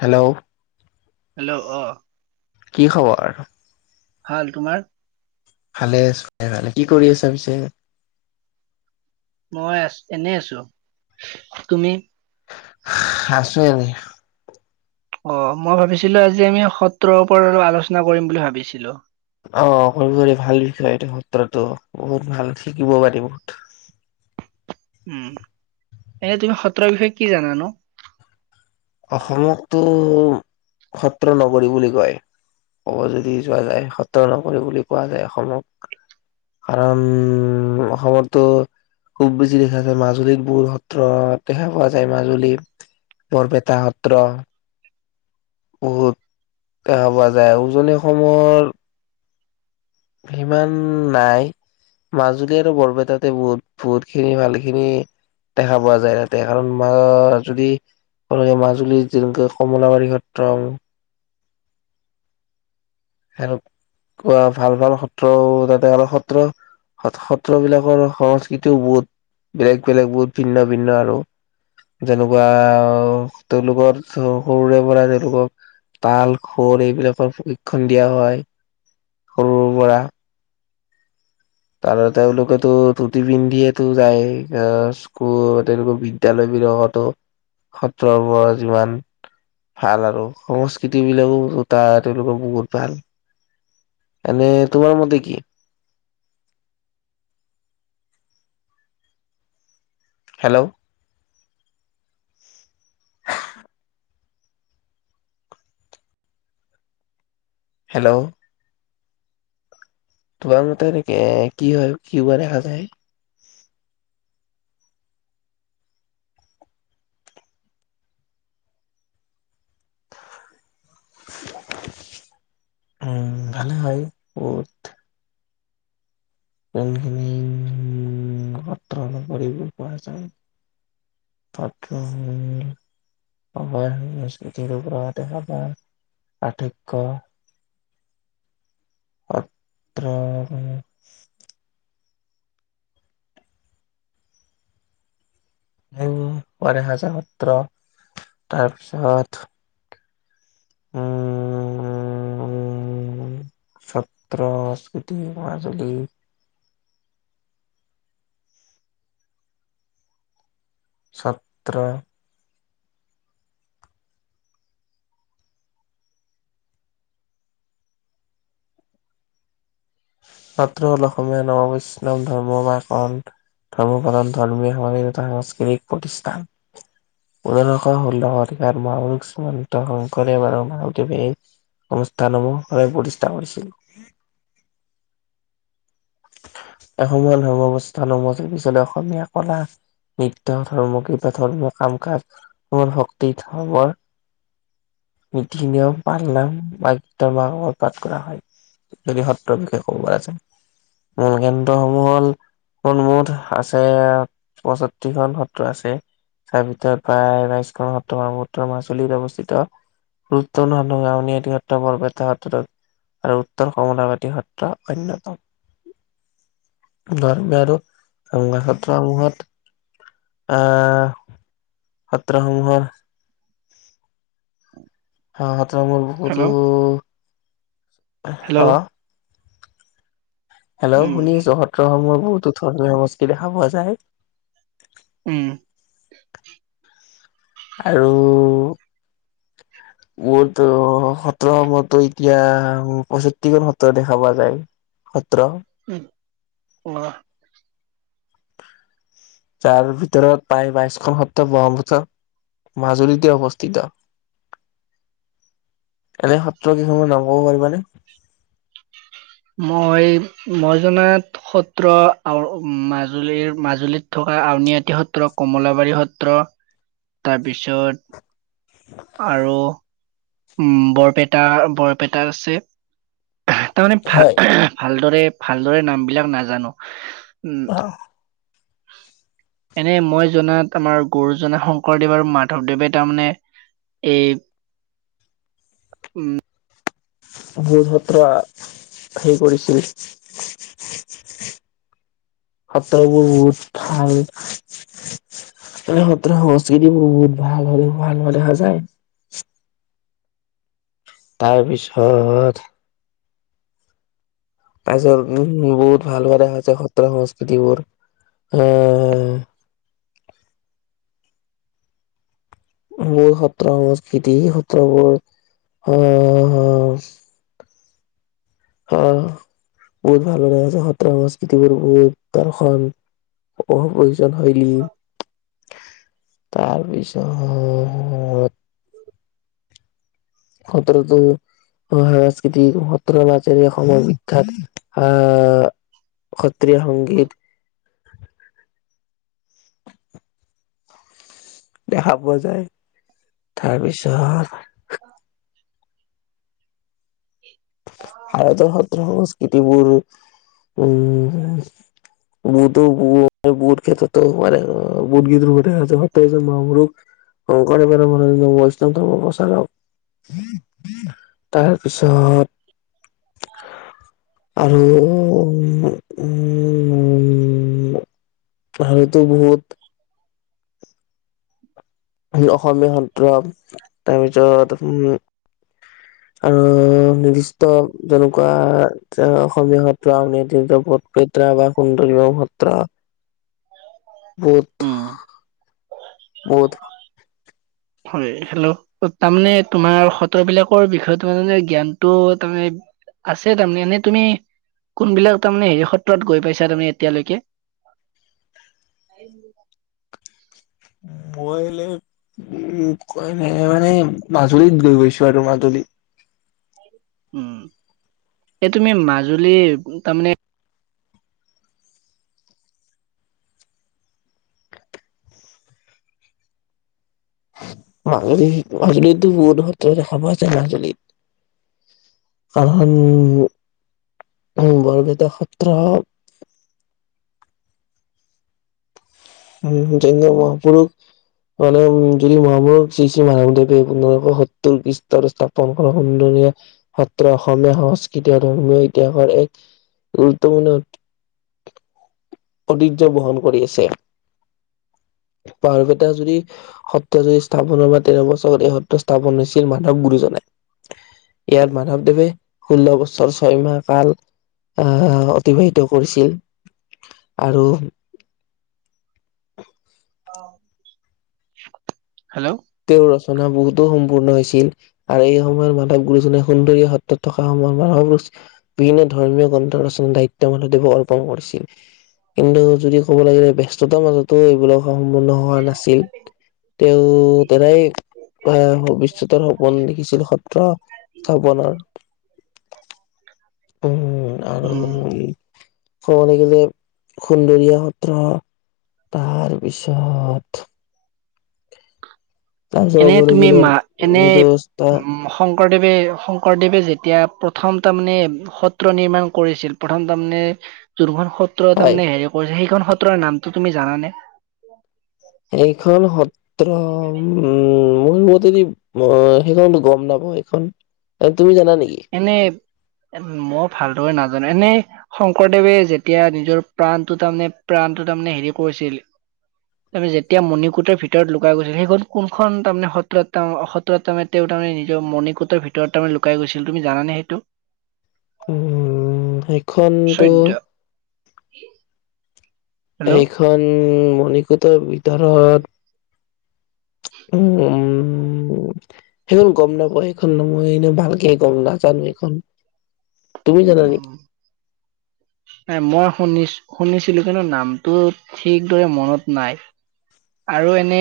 Hello hello অ কি খবৰ? ভাল তোমাৰ ভালে আছো দিয়া ভালে। কি কৰি আছা পিছে মই আছ আছো এনে আছো তুমি আছো এনে অ মই ভাবিছিলো আজি আমি সত্ৰৰ ওপৰত অলপ আলোচনা কৰিম বুলি ভাবিছিলো অ কৰিব পাৰি ভাল বিষয় এইটো সত্ৰতো বহুত ভাল শিকিব পাৰি বহুত উম এনে তুমি সত্ৰৰ বিষয়ে কি জানানো অসমকতো সত্ৰ নগৰী বুলি কয় ক'ব যদি যোৱা যায় সত্ৰ নগৰী বুলি কোৱা যায় অসমক কাৰণ অসমতটো খুব বেছি দেখা যায় মাজুলীত বহুত সত্ৰ দেখা পোৱা যায় মাজুলী বৰপেট টা সত্ৰ বহুত দেখা পোৱা যায় আউ উজনি অসমৰ সিমান নাই মাজুলী আৰু বৰপেটাতে বহুত বহুত খিনি ভালে খিনি দেখা পোৱা যায় তাতে কাৰণ মা জুৰি অনেকে মাজুলীত যেনেকৈ কমলাবাৰী সত্ৰং আৰু কোৱা ভাল ভাল সত্ৰও তাতে আৰু সত্ৰ সত সত্ৰবিলাকৰ সংস্কৃতিও বহুত বেলেগ বেলেগ বহুত ভিন্ন ভিন্ন আৰু যেনেকুৱা ও তেওঁলোকৰ হ সৰুৰে পৰাই তেওঁলোকক তাল খোল এইবিলাকৰ প্ৰশিক্ষণ দিয়া হয় সৰুৰ পৰা আৰু তেওঁলোকেতো ধূতি পিন্ধিয়েতো যায় অছ আকৌ তেওঁলোকৰ বিদ্যালয় বিলাকতো সত্ৰবোৰৰ যিমান ভাল আৰু সংস্কৃতি বিলাকো তাত তেওঁলোকৰ বহুত ভাল এনে তোমাৰ মতে কি হেল্ল' [inaudible] হেল্ল' তোমাৰ মতে এনেকে কি হয়, কি হোৱা দেখা যায়। উম্, ভালে হয় ক'ত। কোনখিনি। কতান প় পাইচ কত [unintelligible] অ' হয় হয়, স্মৃতিৰ পৰা দেখা পাই। পাৰ্থক্য সত্ৰ হেম কৰে হাজাৰ সত্ৰ তাৰপিছত। ছত্ৰ সংস্কৃতি মাজুলী। ছত্ৰ। সত্ৰ হ'ল অসমীয়া নৱবৈষ্ণৱ ধৰ্ম বাকৰণ। [unintelligible] ধৰ্মীয় সমাজ এটা সাংস্কৃতিক প্ৰতিষ্ঠান। পোন্ধৰশ ষোল্ল শতিকাত মহাপুৰুষ শ্ৰীমন্ত শংকৰদেৱ আৰু মাধৱদেৱে। অনুষ্ঠানসমূহ প্ৰতিষ্ঠা কৰিছিল। এসময়ত ধৰ্মৱস্থান সমাজ পিছ অসমীয়া কলা নৃত্য, ধৰ্ম কিবা ধৰ্ম কাম কাজৰ শক্তি ধৰ্মৰ নীতি-নিয়ম পালন [unintelligible] যদি সত্ৰৰ বিষয়ে ক'ব পৰা যায়। মূল কেন্দ্ৰসমূহ হ'ল [unintelligible] মুঠ আছে পয়ষষ্ঠিখন সত্ৰ আছে। তাৰ ভিতৰত প্ৰায় বাইশখন সত্ৰ মাজুলীত অৱস্থিত। [unintelligible] আউনিআটি সত্ৰ [unintelligible] আৰু উত্তৰ কমলাবাদী সত্ৰ অন্যতম। [unintelligible] সত্ৰসমূহত আহ সত্ৰসমূহত। উম। সত্ৰসমূহত বহুতো হেল্ল' [unintelligible] হেল্ল'! উম শুনি আছ? সত্ৰসমূহত বহুতো ধৰ্মীয় সংস্কৃতি দেখা পোৱা যায়। উম। আৰু [inaudible] মোৰতো সত্ৰসমহতটো এতিয়া পষষ্ঠিখন সত্ৰ দেখা পোৱা যায়। সত্ৰ। উম অ' তাৰ ভিতৰত প্ৰায় বাইশখন সত্ৰ ব্ৰক্ষ্মপুত্ৰ। মাজুলীতে অৱস্থিত। এনে সত্ৰ কেইখনমান নাম ক'ব পাৰিবা নে? মই, মই জানাত সত্ৰ মাজুলিৰ মাজুলিত থকা আউনীআটী সত্ৰ, কমলাবাৰী সত্ৰ। তাৰপিছত আৰু উম বৰপেটা, বৰপেটাত আছে, তাৰমানে ভাল হয়। ভালদৰে ভালদৰে নামবিলাক নাজানোঁ। এনে মই জনাত আমাৰ গুৰুজন শংকৰদেৱ আৰু মাধৱদেৱে তাৰমানে এই উম গুৰুসত্ৰ হেৰি কৰিছিল [inaudible] সত্ৰবোৰ বহুত ভাল। এই সত্ৰ সংস্কৃতিবোৰ বহুত ভাল [unintelligible] তাৰপিছত তাৰপিছত বহুত ভাল হোৱা দেখাইছে, সত্ৰ সংস্কৃতি বোৰ। আহ মোৰ সত্ৰ সংস্কৃতি এই সত্ৰবোৰ আহ অ' বহুত ভাল লগা আছে, সত্ৰ সংস্কৃতিবোৰ বহুত দৰ্শন বহু প্ৰয়োজন শৈলী। তাৰপিছত সত্ৰতো আহ সাংস্কৃতিক সত্ৰৰ মাজেৰ অসমৰ বিখ্যাত আহ সত্ৰীয়া সংগীত। দেখা পোৱা যায়। তাৰ পিছত [unintelligible] ভাৰতৰ সত্ৰ সংস্কৃ সংস্কৃতিবোৰ উম বহুতো বহু-বহুত ক্ষেত্ৰত হ'ব পাৰে অহ, বহুত [unintelligible] অহ, কৰে-কৰে-কৰে মানে বৈষ্ণৱতো প্ৰচাৰ হওঁক। [unintelligible] তাৰপিছত আৰু [unintelligible] আৰুতো বহুত [unintelligible] উম, অসমীয়া সত্ৰ তাৰপিছত উম [inaudible] আৰু নিৰ্দিষ্ট যেনেকুৱা আহ, অসমীয়া সত্ৰ আউনীআটি সত্ৰ [unintelligible] বা সুন্দলীভাব সত্ৰ। বহুত উম। ক'ত? হয়, হেল্ল'। তাৰমানে তোমাৰ সত্ৰবিলাকৰ বিষয়টো মানে জ্ঞানটো তাৰমানে আছে তাৰমানে, এনেই তুমি কোনবিলাক তাৰমানে হেৰি সত্ৰত গৈ পাইছা তুমি এতিয়ালৈকে? [unintelligible] মই হ'লে উম, কোৱা নাই মানে মাজুলীত গৈ পাইছোঁ আৰু মাজুলীত। উম, এই তুমি মাজুলীৰ তাৰমানে মাজুলীত, মাজুলীতো বহুত সত্ৰ দেখা পোৱা যায় মাজুলীত। কাৰণ বৰপেটা সত্ৰ উম, যেনে মহাপুৰুষ মানে উম যদি মহাপৰুষ শ্ৰী শ্ৰী মাধৱদেৱে পোন্ধৰশ সত্তৰ খ্ৰীষ্টৰ স্থা পন কৰা সুন্দৰীয়ে সত্ৰ অসমীয়া সংস্কৃতি আৰু ধৰ্মীয় ইতিহাসৰ এক গুৰুত্বপূৰ্ণ ঐতিহ্য বহন কৰি আছে। বৰপেটা যদি সত্ৰ জুৰি স্থাপনৰ পৰা তেৰ বছৰত এই সত্ৰ স্থাপন হৈছিল, মাধৱ গুৰুজনাই ইয়াত মাধৱদেৱে ষোল্ল বছৰ ছয়মাহ কাল আহ, অতিবাহিত কৰিছিল আৰু হেল্ল'। তেওঁৰ ৰচনা বহুতো সম্পূৰ্ণ হৈছিল। আৰু এই সময়ত মাধৱ গুৰুজনাই সুন্দৰীয়া সত্ৰত থকা সময়ত [unintelligible] বিভিন্ন ধৰ্মীয় গ্ৰন্থ ৰচনাৰ দায়িত্ব মাধৱদেৱক অৰ্পণ কৰিছিল। কিন্তু যদি ক'ব লাগিলে ব্যস্ততাৰ মাজত ত' এইবিলাক সম্পূন্ন হোৱা নাছিল। তেওঁ এই আহ, ভৱিষ্যতৰ সপোন দেখিছিল সত্ৰ স্থাপনৰ। [unintelligible] উম, আৰু উম ক'ব লাগিলে সুন্দৰীয়া সত্ৰ তাৰপিছত তাৰপিছত ক'ব এনেই তুমি লাগিলে মা, এনেই দস্তা ম শংকৰদেৱে-শংকৰদেৱে যেতিয়া প্ৰথম তাৰমানে সত্ৰ নিৰ্মাণ কৰিছিল, প্ৰথম তাৰমানে যোনখন সত্ৰ হয় তাৰমানে হেৰি কৰিছে, সেইখন সত্ৰৰ নামটো তুমি জানানে? এইখন সত্ৰ উম, মোৰ মতেদি মই সেইখনতো গম নাপাওঁ সেইখন, এ তুমি জানা নেকি? এনে, ময়ো ভালদৰে নাজানো, এনেই শংকৰদেৱে যেতিয়া নিজৰ প্ৰাণটো তাৰমানে প্ৰাণটো তাৰমানে হেৰি কৰিছিল। আৰু যেতিয়া মণিকূটৰ ভিতৰত লুকাই গৈছিল, সেইখন কোনখন তাৰমানে সত্ৰত তেওঁ অসৎ ত্ৰত তেওঁ তাৰমানে তেওঁ নিজৰ মণিকূটৰ ভিতৰত তাৰমানে লুকাই গৈছিল, তুমি জানানে সেইটো? উম, সেইখনতো চৈধ্য এইখন মণিকূটৰ ভিতৰত উম। সেইখন গম নাপাওঁ, সেইখন মই এনে ভালকে গম নাজানো এইখন। তুমি জানা উউম। নেকি? নাই, মই শুনিছ শুনিছিলো কিন্তু নামটো ঠিকদৰে মনত নাই। আৰু এনে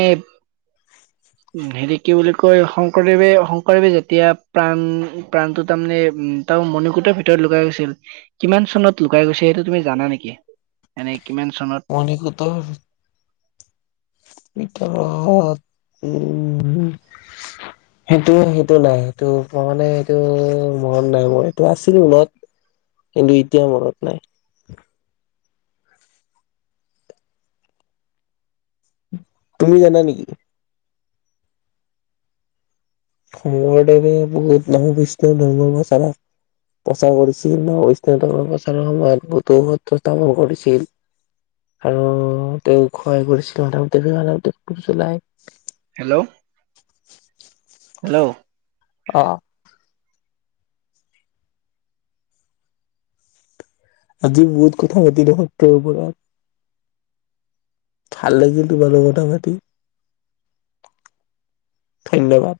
হেৰি কি বুলি কয়, শংকৰদেৱে শংকৰদেৱে যেতিয়া প্ৰাণ প্ৰাণটো তাৰমানে, উম তেওঁ মণিকূটৰ ভিতৰত লুকাই গৈছিল, কিমান চনত লুকাই গৈছিল সেইটো তুমি জানা নেকি? এনে কিমান চনত মণিকূটৰ ভিতৰত উম [inaudible] সেইটো সেইটো নাই, সেইটো মই মানে সেইটো মনত নাই মোৰ, এইটো আছিলে মনত কিন্তু এতিয়া মনত নাই। তুমি জানা নেকি? শংকৰদেৱে বহুত নাম বিষ্ণু [unintelligible] প্ৰচাৰ কৰিছিল ন', বৈষ্ণৱ ধৰ্ম প্ৰচাৰৰ সময়ত বহুতো সত্ৰ স্থাপন কৰিছিল। আৰু তেওঁক সহায় কৰিছিল মাধৱদেৱ মাধৱদেৱ [unintelligible] হেল্ল', হেল্ল'। অ'। আজি বহুত কথা পাতিলোঁ সত্ৰৰ ওপৰত। ভাল লাগিল তোমাৰ লগত কথা পাতি। ধন্যবাদ।